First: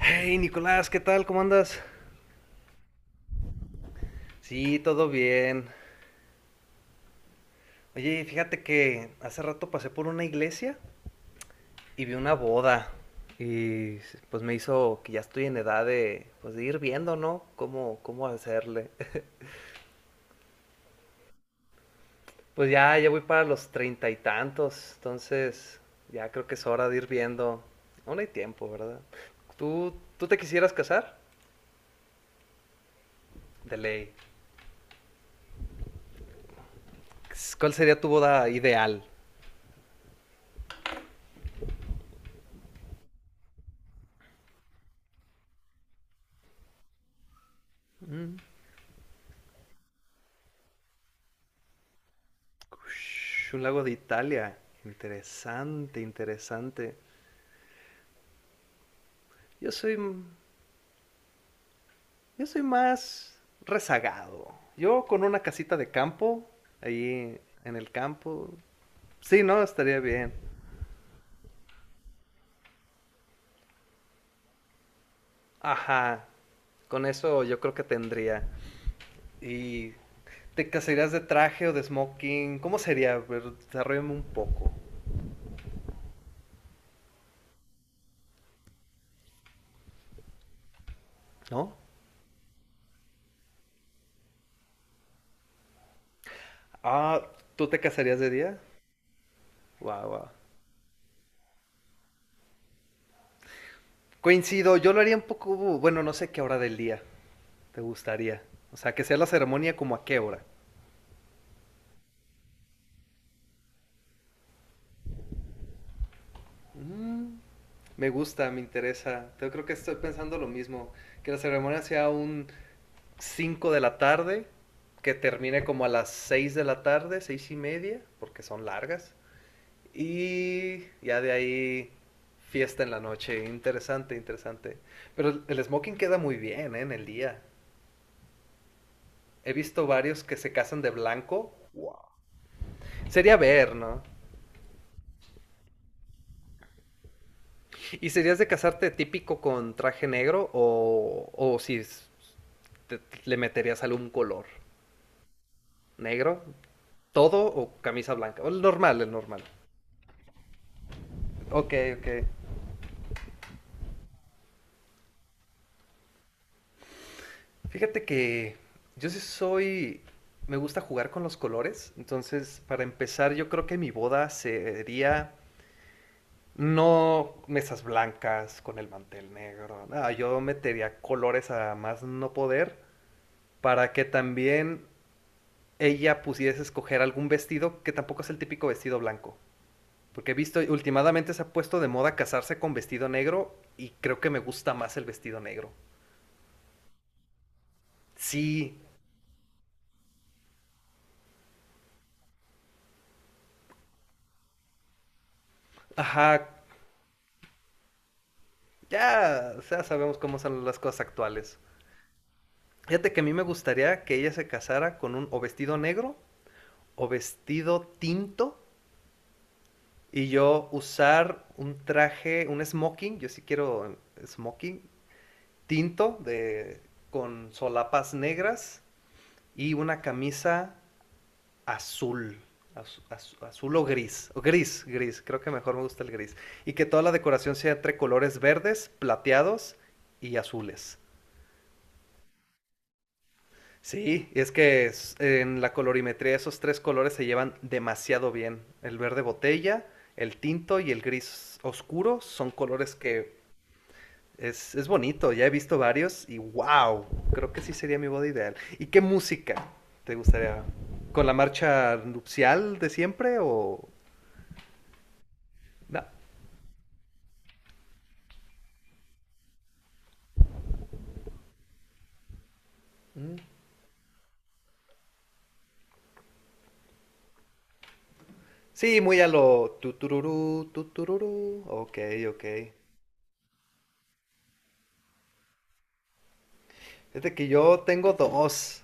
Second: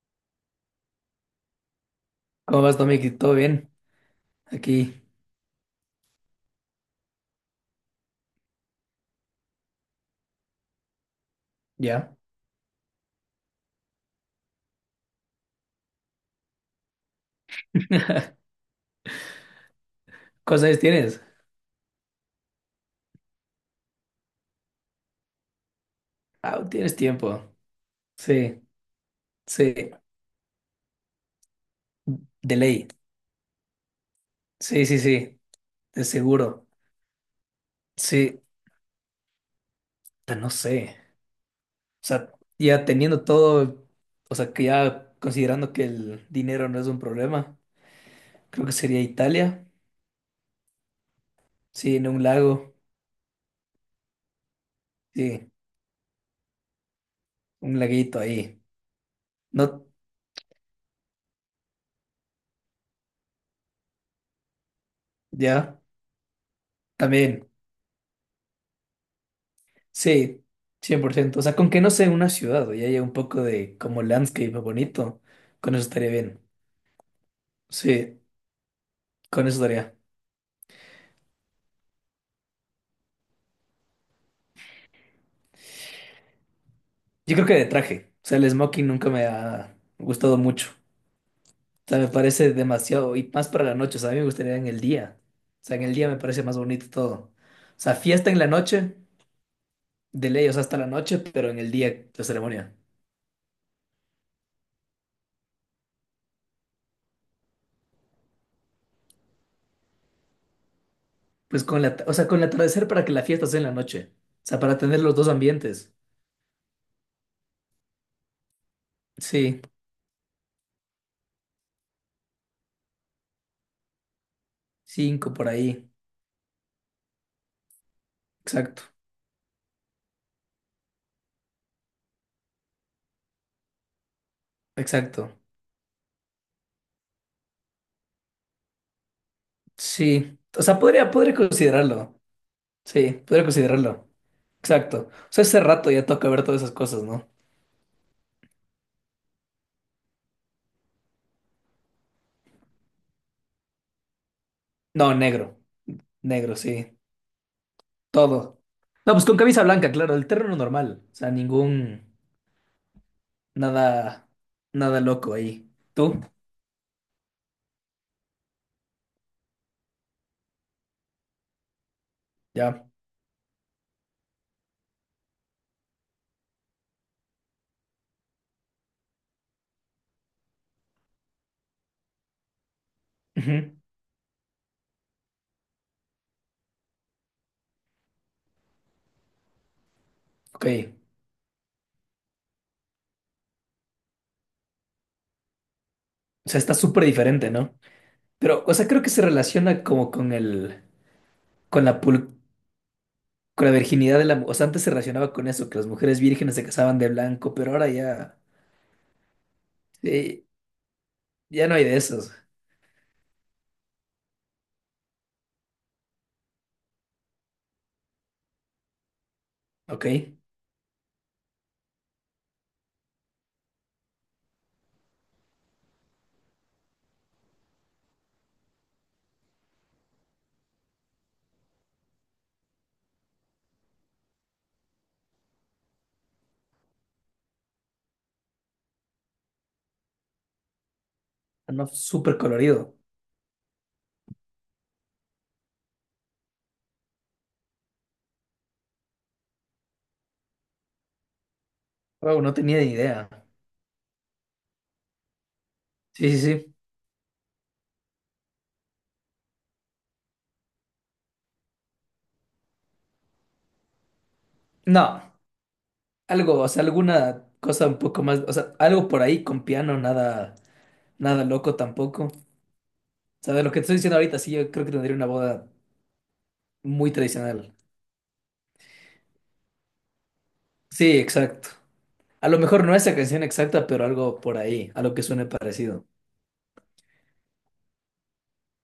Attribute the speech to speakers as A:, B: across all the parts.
A: Hey Nicolás, ¿qué tal? ¿Cómo andas?
B: ¿Cómo vas, Tommy? ¿Todo bien?
A: Sí,
B: Aquí,
A: todo bien. Oye, fíjate que hace rato pasé por una iglesia y
B: ya.
A: vi una boda. Y pues me hizo que ya estoy en edad de, pues, de ir viendo, ¿no? Cómo hacerle.
B: ¿Cosas tienes?
A: Pues ya voy para los treinta y tantos. Entonces, ya creo que
B: Ah,
A: es hora de
B: tienes
A: ir
B: tiempo.
A: viendo. Aún hay
B: Sí,
A: tiempo, ¿verdad?
B: sí,
A: ¿Tú, tú te quisieras casar?
B: de ley.
A: De ley.
B: Sí, sí, sí, de seguro.
A: ¿Cuál sería tu
B: Sí,
A: boda ideal?
B: pero no sé. O sea, ya teniendo todo, o sea, que ya considerando que el dinero no es un problema, creo que sería Italia. Sí, en un lago.
A: Un lago de Italia.
B: Sí,
A: Interesante, interesante.
B: un laguito ahí.
A: Yo
B: No,
A: soy, yo soy más rezagado. Yo con una
B: ya,
A: casita de campo, ahí
B: también.
A: en el campo. Sí, no, estaría bien.
B: Sí, 100%. O sea, con que no sea una ciudad y haya un poco de como landscape bonito, con eso estaría
A: Ajá.
B: bien.
A: Con eso yo creo que
B: Sí,
A: tendría.
B: con eso
A: ¿Y
B: estaría.
A: te casarías de traje o de smoking? ¿Cómo sería? A ver, desarrollame un poco.
B: Yo creo que de traje. O sea, el smoking nunca me ha gustado mucho.
A: ¿No?
B: O sea, me parece demasiado, y más para la noche. O sea, a mí me gustaría en el día. O sea, en el día me parece más bonito todo.
A: Ah, ¿tú
B: O
A: te
B: sea,
A: casarías de
B: fiesta en la
A: día?
B: noche,
A: Wow, wow.
B: de ley, o sea, hasta la noche, pero en el día la ceremonia.
A: Coincido, yo lo haría un poco, bueno, no sé qué hora del día. ¿Te gustaría? O sea, ¿que sea la ceremonia como a qué hora?
B: Pues con la, o sea, con el atardecer para que la fiesta sea en la noche. O sea, para tener los dos ambientes.
A: Mm, me gusta, me interesa. Yo
B: Sí,
A: creo que estoy pensando lo mismo. Que la ceremonia sea un 5 de la tarde, que
B: cinco por
A: termine como a
B: ahí.
A: las 6 de la tarde, 6:30, porque son
B: Exacto.
A: largas. Y ya de ahí fiesta en la noche. Interesante, interesante. Pero
B: Exacto.
A: el smoking queda muy bien, ¿eh? En el día. He visto varios que
B: Sí.
A: se
B: O sea,
A: casan de
B: podría
A: blanco.
B: considerarlo. Sí,
A: Sería
B: podría
A: ver, ¿no?
B: considerarlo. Exacto. O sea, ese rato ya toca ver todas esas cosas, ¿no?
A: ¿Y serías de casarte típico con traje negro o si te- le meterías algún color?
B: No, negro.
A: ¿Negro?
B: Negro, sí.
A: ¿Todo o camisa blanca? O el
B: Todo.
A: normal, el
B: No, pues con
A: normal.
B: camisa blanca, claro, el terreno normal. O sea,
A: Ok,
B: ningún.
A: ok.
B: Nada. Nada loco ahí. ¿Tú?
A: Fíjate que yo sí soy... me gusta jugar con los colores. Entonces, para
B: Ya.
A: empezar, yo creo que mi boda sería... no mesas blancas con el mantel negro. No, yo metería colores a más no poder
B: Ujú.
A: para que también ella pudiese escoger algún vestido que tampoco es el típico vestido blanco. Porque he visto,
B: Ok.
A: últimamente se ha puesto de moda casarse con vestido negro y creo que me gusta más el vestido negro.
B: O sea, está súper diferente, ¿no? Pero, o
A: Sí,
B: sea, creo que se relaciona como con el. Con la pul- Con la virginidad de la. O sea, antes se relacionaba con eso, que las mujeres
A: ajá,
B: vírgenes se casaban de blanco, pero ahora ya.
A: ya sabemos cómo
B: Sí,
A: son las cosas actuales.
B: ya no hay de esos.
A: Fíjate que a mí me gustaría que ella se casara con un o vestido negro o vestido tinto, y
B: Ok.
A: yo usar un traje, un smoking, yo sí quiero smoking, tinto de, con solapas negras y una camisa azul. Azul o gris, creo que mejor me gusta el gris. Y que toda la decoración sea entre colores verdes, plateados y azules.
B: No, súper colorido.
A: Sí, es que en la colorimetría esos tres colores se llevan demasiado bien. El verde botella, el tinto y el gris oscuro
B: Wow,
A: son
B: no tenía ni
A: colores
B: idea.
A: que... Es bonito, ya he visto varios
B: Sí,
A: y
B: sí, sí.
A: wow, creo que sí sería mi boda ideal. ¿Y qué música te gustaría? ¿Con la marcha nupcial de siempre o...?
B: No,
A: No.
B: algo, o sea, alguna cosa un poco más, o sea, algo por ahí con piano, nada, nada loco tampoco. Sabes lo que te estoy diciendo ahorita, sí, yo creo que tendría una boda muy tradicional.
A: Sí, muy a lo tutururú,
B: Sí,
A: tutururú.
B: exacto.
A: Ok, ok.
B: A lo mejor no esa canción exacta, pero algo por ahí, algo que suene parecido.
A: Es de que yo tengo dos.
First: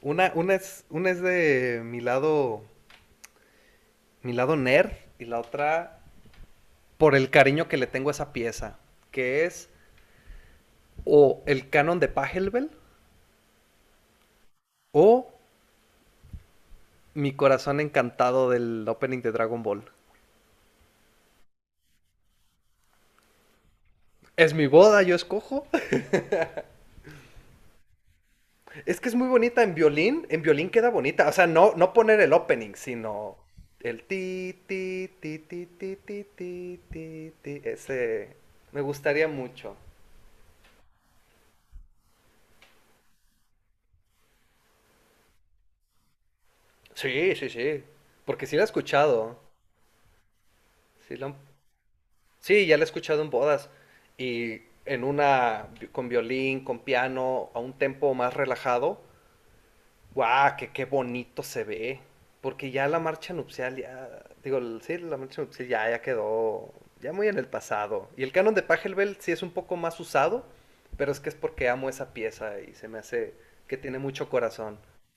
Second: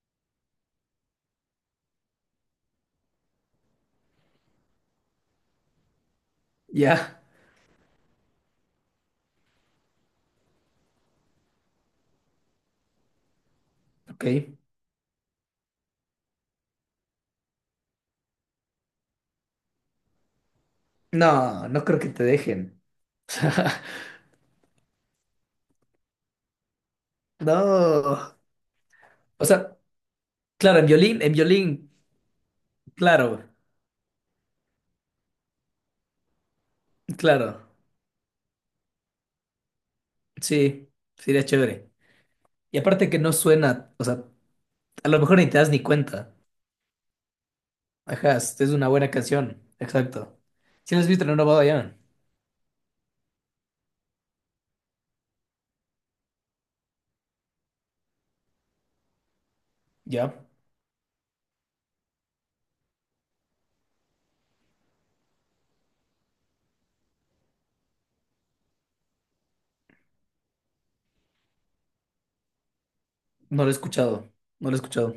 A: Una es de mi lado nerd, y la otra por
B: Ya,
A: el cariño que le tengo a esa pieza, que es o el canon de Pachelbel
B: ok.
A: o mi corazón encantado del opening de Dragon Ball.
B: No, no creo que te dejen.
A: Es mi boda, yo escojo.
B: No.
A: Es que es muy
B: O
A: bonita en
B: sea,
A: violín. En violín
B: claro,
A: queda bonita. O
B: en
A: sea,
B: violín,
A: no poner el opening, sino
B: claro.
A: el ti, ti, ti, ti, ti, ti, ti, ti,
B: Claro,
A: ti. Ese me gustaría mucho.
B: sí, sería chévere. Y aparte que no suena, o sea, a lo mejor ni te das ni cuenta.
A: Sí, sí, sí.
B: Ajá,
A: Porque sí
B: es
A: la he
B: es una buena
A: escuchado.
B: canción, exacto. ¿Si la has
A: Sí,
B: visto en una boda ya?
A: sí, ya la he escuchado en bodas. Y en una con violín, con piano, a un tempo más relajado,
B: Ya,
A: guau, qué bonito se ve. Porque ya la marcha nupcial, ya, digo, sí, la marcha nupcial ya quedó ya muy en el pasado. Y el canon de Pachelbel sí es un poco más usado, pero es que es porque amo esa pieza y se me hace
B: no lo he
A: que tiene mucho
B: escuchado, no lo
A: corazón.
B: he escuchado.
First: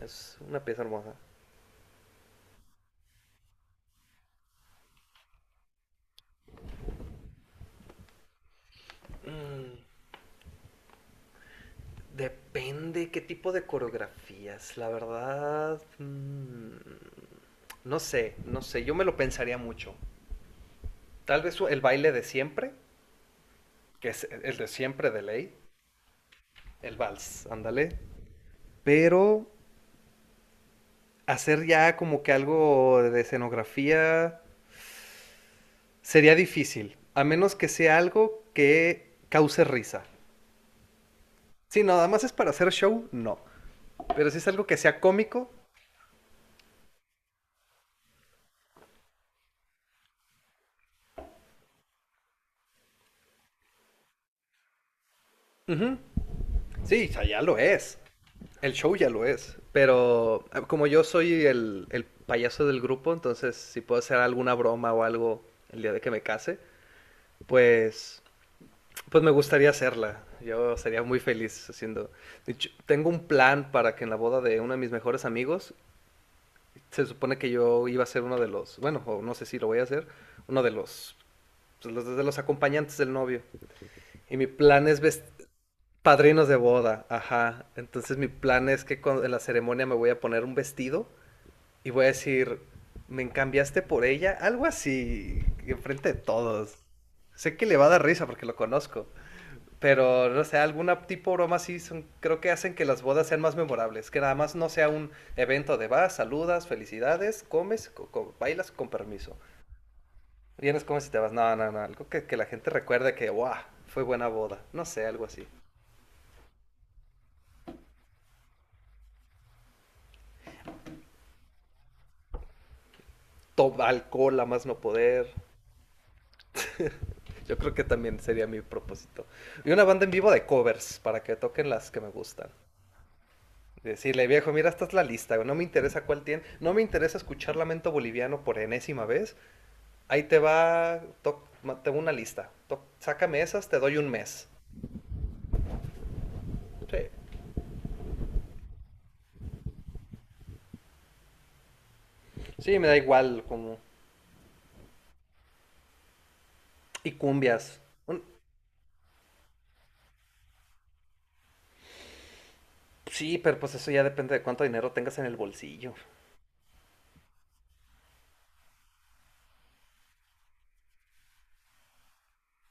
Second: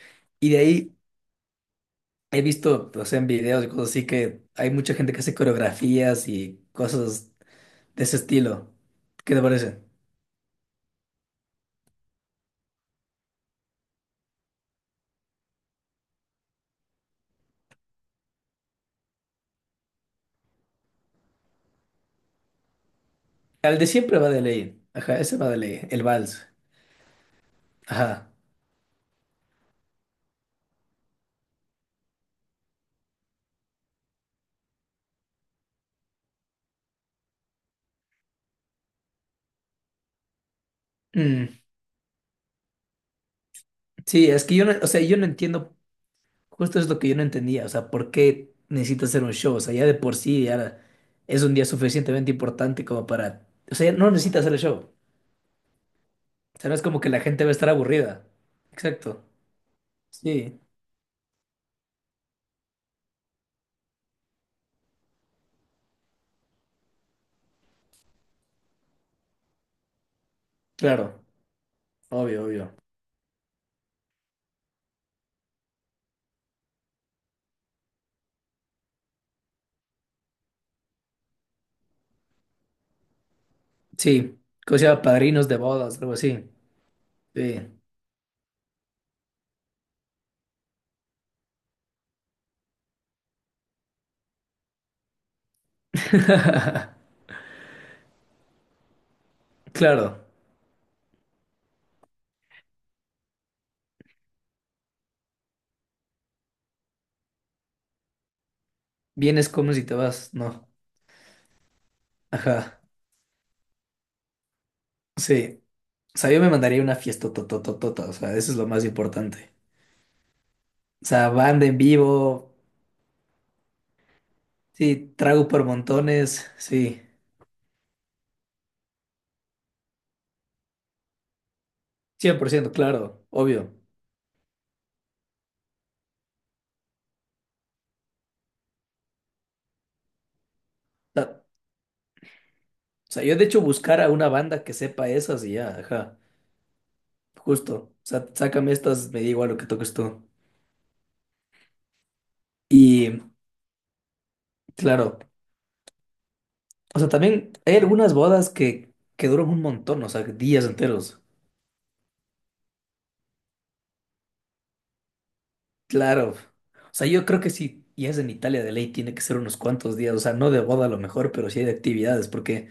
A: Es
B: Y de
A: una pieza
B: ahí
A: hermosa.
B: he visto, o sea, en videos y cosas así que hay mucha gente que hace coreografías y cosas de ese estilo. ¿Qué te
A: Mm,
B: parece?
A: depende qué tipo de coreografías, la verdad. Mm, no sé, yo me lo pensaría mucho. Tal vez el baile de siempre,
B: El de
A: que
B: siempre
A: es
B: va de
A: el de
B: ley,
A: siempre
B: ajá,
A: de
B: ese va
A: ley.
B: de ley, el vals,
A: El vals, ándale.
B: ajá.
A: Pero hacer ya como que algo de escenografía sería difícil, a menos que sea algo que cause risa.
B: Mm,
A: Si nada más es para hacer show, no. Pero
B: sí,
A: si
B: es
A: es
B: que yo
A: algo
B: no,
A: que
B: o
A: sea
B: sea, yo no
A: cómico,
B: entiendo. Justo es lo que yo no entendía, o sea, ¿por qué necesitas hacer un show? O sea, ya de por sí ya es un día suficientemente importante como para... O sea, ya no necesitas hacer el show.
A: ujú,
B: O sea, no es como
A: sí,
B: que
A: o
B: la
A: sea, ya
B: gente va a
A: lo
B: estar
A: es.
B: aburrida.
A: El show ya
B: Exacto.
A: lo es. Pero
B: Sí,
A: como yo soy el payaso del grupo, entonces si puedo hacer alguna broma o algo el día de que me case, pues Pues me gustaría hacerla. Yo sería muy
B: claro,
A: feliz haciendo.
B: obvio,
A: De hecho,
B: obvio.
A: tengo un plan para que en la boda de uno de mis mejores amigos, se supone que yo iba a ser uno de los, bueno, o no sé si lo voy a hacer, uno de los, pues, de los acompañantes del novio. Y
B: Sí,
A: mi
B: cosa
A: plan es
B: sea, padrinos de bodas, algo
A: padrinos
B: así.
A: de boda,
B: Sí.
A: ajá. Entonces mi plan es que en la ceremonia me voy a poner un vestido y voy a decir, me cambiaste por ella, algo así, enfrente de todos. Sé que le va a dar risa porque lo conozco.
B: Claro,
A: Pero, no sé, alguna tipo broma sí son, creo que hacen que las bodas sean más memorables, que nada más no sea un evento de vas, saludas, felicidades, comes, bailas con permiso.
B: vienes, comes y te vas, ¿no?
A: Vienes, comes y te vas. No, no, no, algo que la gente
B: Ajá,
A: recuerde que, wow, fue buena boda. No sé, algo así.
B: sí. O sea, yo me mandaría una fiesta totototota, o sea, eso es lo más importante. O sea, banda en vivo.
A: Toma alcohol a más no
B: Sí,
A: poder.
B: trago por montones, sí,
A: Yo creo que también sería mi propósito. Y una banda en vivo de covers para que toquen las que me
B: cien
A: gustan.
B: por ciento claro, obvio.
A: Decirle, viejo, mira, esta es la lista, güey, no me interesa cuál tiene, no me interesa escuchar Lamento Boliviano por enésima vez, ahí te va, toc,
B: Ta-
A: tengo una lista. Toc,
B: o sea, yo
A: sácame
B: de hecho
A: esas, te doy
B: buscar a
A: un
B: una
A: mes.
B: banda que sepa esas y ya, ajá,
A: Sí.
B: justo. O sea, sácame estas, me da igual lo que toques tú.
A: Sí, me da
B: Y
A: igual como...
B: claro, o sea,
A: Y
B: también hay
A: cumbias.
B: algunas
A: Un-
B: bodas que duran un montón, o sea, días enteros.
A: Sí, pero pues eso ya depende de cuánto dinero tengas en el bolsillo.
B: Claro. O sea, yo creo que si ya es en Italia de ley, tiene que ser unos cuantos días, o sea, no de boda a lo mejor, pero sí hay de actividades, porque,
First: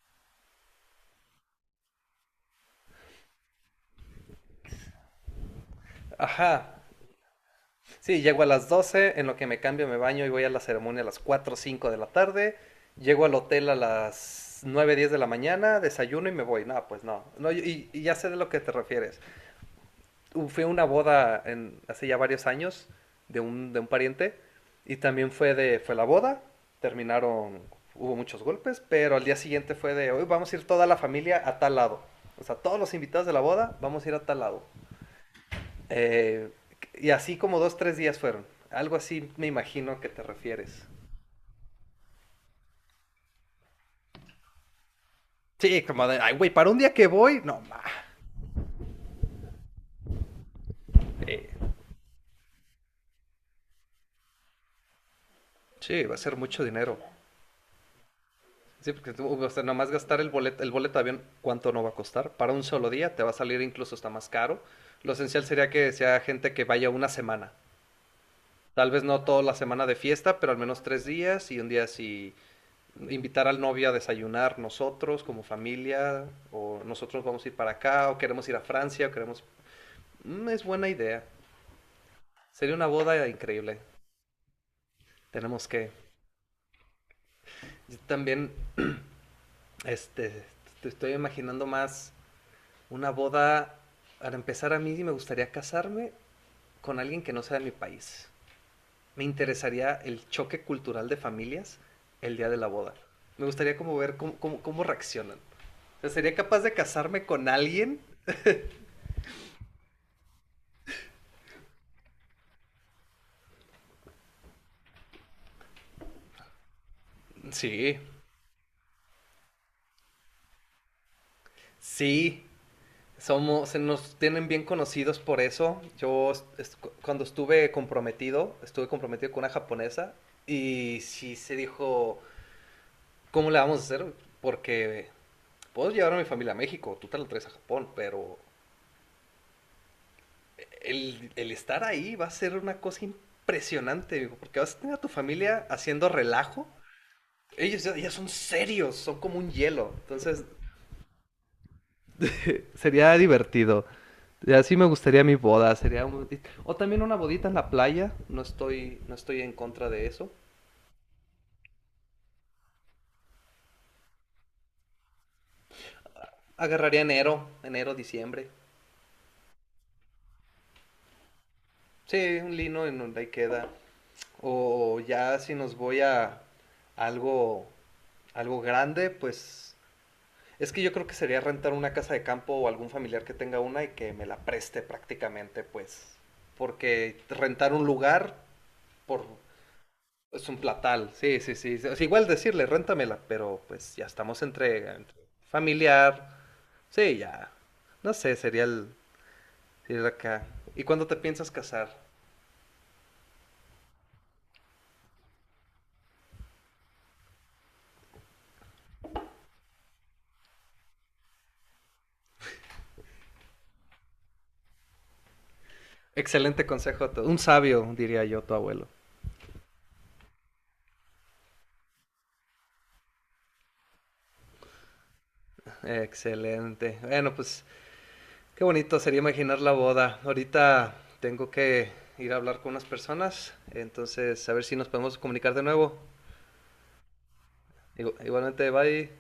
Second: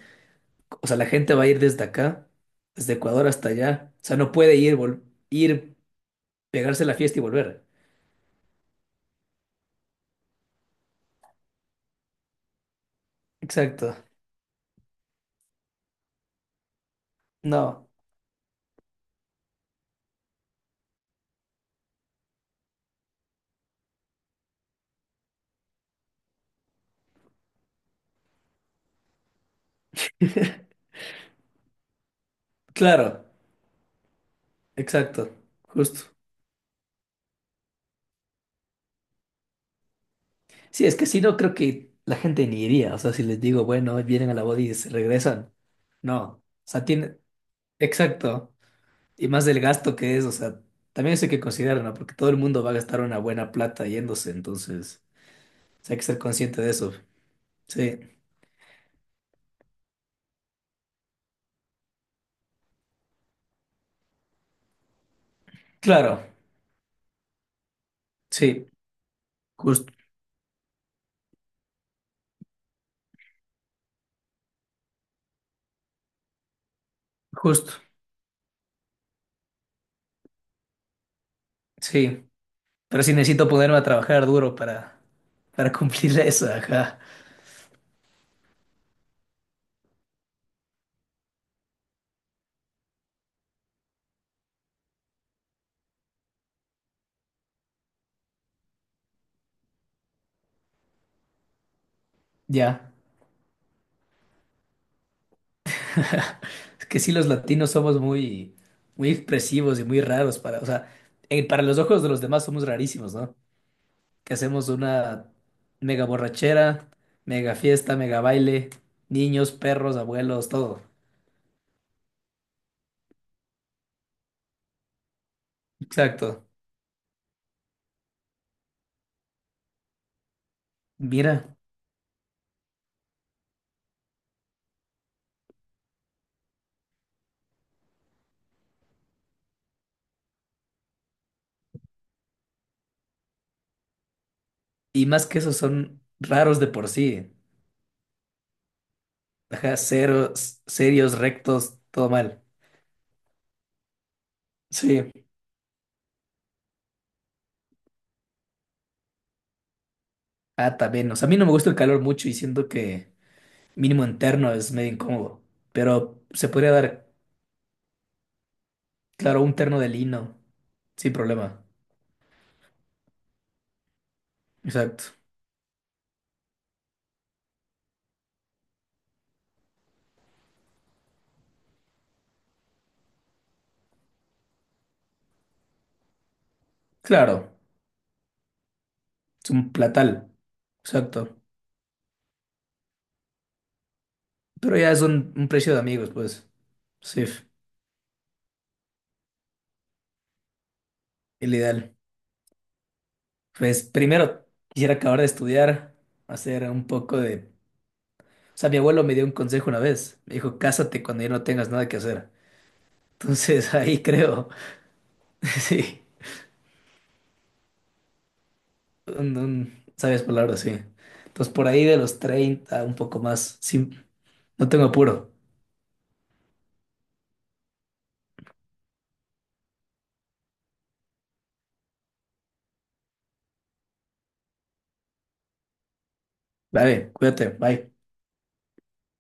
B: o sea, la gente va a ir desde acá, desde Ecuador hasta allá, o sea, no puede ir, ir
A: Ajá.
B: pegarse la fiesta y volver.
A: Sí, llego a las 12 en lo que me cambio, me baño y voy a la ceremonia a las cuatro o 5 de la tarde. Llego al hotel a
B: Exacto.
A: las 9:10 de la mañana, desayuno y me voy. No, pues no. No,
B: No.
A: y ya sé de lo que te refieres. Fui a una boda hace ya varios años de un pariente y también fue la boda, terminaron, hubo muchos golpes, pero al día siguiente hoy vamos a ir toda la familia a tal lado. O sea, todos los
B: Claro,
A: invitados de la boda, vamos a ir a tal lado.
B: exacto, justo.
A: Eh, y así como dos, tres días fueron. Algo así me imagino que te refieres.
B: Sí, es que si no, creo que la gente ni iría. O sea, si les digo, bueno, vienen a la boda y se regresan.
A: Sí, como de,
B: No.
A: ay,
B: O
A: güey, para un
B: sea,
A: día que
B: tiene.
A: voy, no, ma.
B: Exacto. Y más del gasto que es, o sea, también eso hay que
A: Eh,
B: considerar, ¿no? Porque todo el mundo va a gastar una buena plata yéndose, entonces, o sea, hay
A: sí,
B: que
A: va a
B: ser
A: ser mucho
B: consciente de eso.
A: dinero.
B: Sí,
A: Sí, porque tú, o sea, nomás gastar el boleto de avión, ¿cuánto no va a costar? Para un solo día te va a salir incluso hasta más caro. Lo esencial sería que sea
B: claro,
A: gente que vaya una semana.
B: sí,
A: Tal vez no toda la semana
B: justo,
A: de fiesta, pero al menos 3 días y un día si invitar al novio a desayunar nosotros como familia, o nosotros vamos a ir para
B: justo,
A: acá, o queremos ir a Francia, o queremos... Mm, es buena idea.
B: sí.
A: Sería una
B: Pero sí
A: boda
B: necesito ponerme
A: increíble.
B: a trabajar duro
A: Tenemos
B: para
A: que...
B: cumplir eso, ajá.
A: Yo también, este, te estoy imaginando más una boda. Para empezar, a mí me gustaría casarme con alguien que no sea de mi país. Me interesaría el choque cultural de familias el día de la
B: Ya.
A: boda. Me gustaría como ver cómo reaccionan. O sea, ¿sería capaz de
B: Es que sí,
A: casarme
B: los
A: con
B: latinos somos
A: alguien?
B: muy, muy expresivos y muy raros para, o sea, para los ojos de los demás somos rarísimos, ¿no? Que hacemos una mega borrachera, mega fiesta,
A: Sí,
B: mega baile, niños, perros, abuelos, todo.
A: sí. Somos, se nos tienen bien conocidos por eso. Yo
B: Exacto.
A: cuando estuve comprometido con una japonesa y
B: Mira,
A: sí se dijo, ¿cómo le vamos a hacer? Porque puedo llevar a mi familia a México, tú te lo traes a Japón, pero el estar ahí va a ser una cosa impresionante, digo, porque vas a tener a
B: y
A: tu
B: más que eso
A: familia
B: son
A: haciendo
B: raros de
A: relajo.
B: por sí.
A: Ellos ya son serios, son como un
B: Ajá,
A: hielo, entonces
B: ceros, serios, rectos, todo mal.
A: sería divertido. Así me gustaría
B: Sí.
A: mi boda, sería o también una bodita en la playa, no estoy en contra de eso.
B: Ah, también. O sea, a mí no me gusta el calor mucho y siento que mínimo interno es medio incómodo, pero se podría
A: Agarraría
B: dar.
A: enero, diciembre.
B: Claro, un terno de lino, sin problema.
A: Sí, un lino en donde ahí queda. O
B: Exacto.
A: ya si nos voy a algo algo grande, pues es que yo creo que sería rentar una casa de campo o algún familiar que tenga una y que me la preste prácticamente, pues. Porque
B: Claro,
A: rentar un lugar por
B: es un platal.
A: es un platal.
B: Exacto.
A: Sí, sí, sí. Es igual decirle, réntamela, pero pues ya estamos
B: Pero
A: entre,
B: ya es
A: entre
B: un, precio de amigos,
A: familiar.
B: pues.
A: Sí,
B: Sí,
A: ya. No sé, sería el ir acá. ¿Y cuándo te piensas
B: el
A: casar?
B: ideal. Pues primero quisiera acabar de estudiar, hacer un poco de... O sea, mi abuelo me dio un consejo una vez. Me dijo, cásate cuando ya no tengas nada que hacer. Entonces ahí creo, sí,
A: Excelente consejo, un sabio, diría yo, tu abuelo.
B: un, sabias palabras, sí. Entonces por ahí de los 30, un poco más. Sí, no tengo apuro.
A: Excelente. Bueno, pues qué bonito sería imaginar la boda. Ahorita tengo que ir a hablar con unas personas, entonces a ver si nos podemos comunicar de nuevo.
B: Vale, cuídate, bye.
A: Igualmente, bye.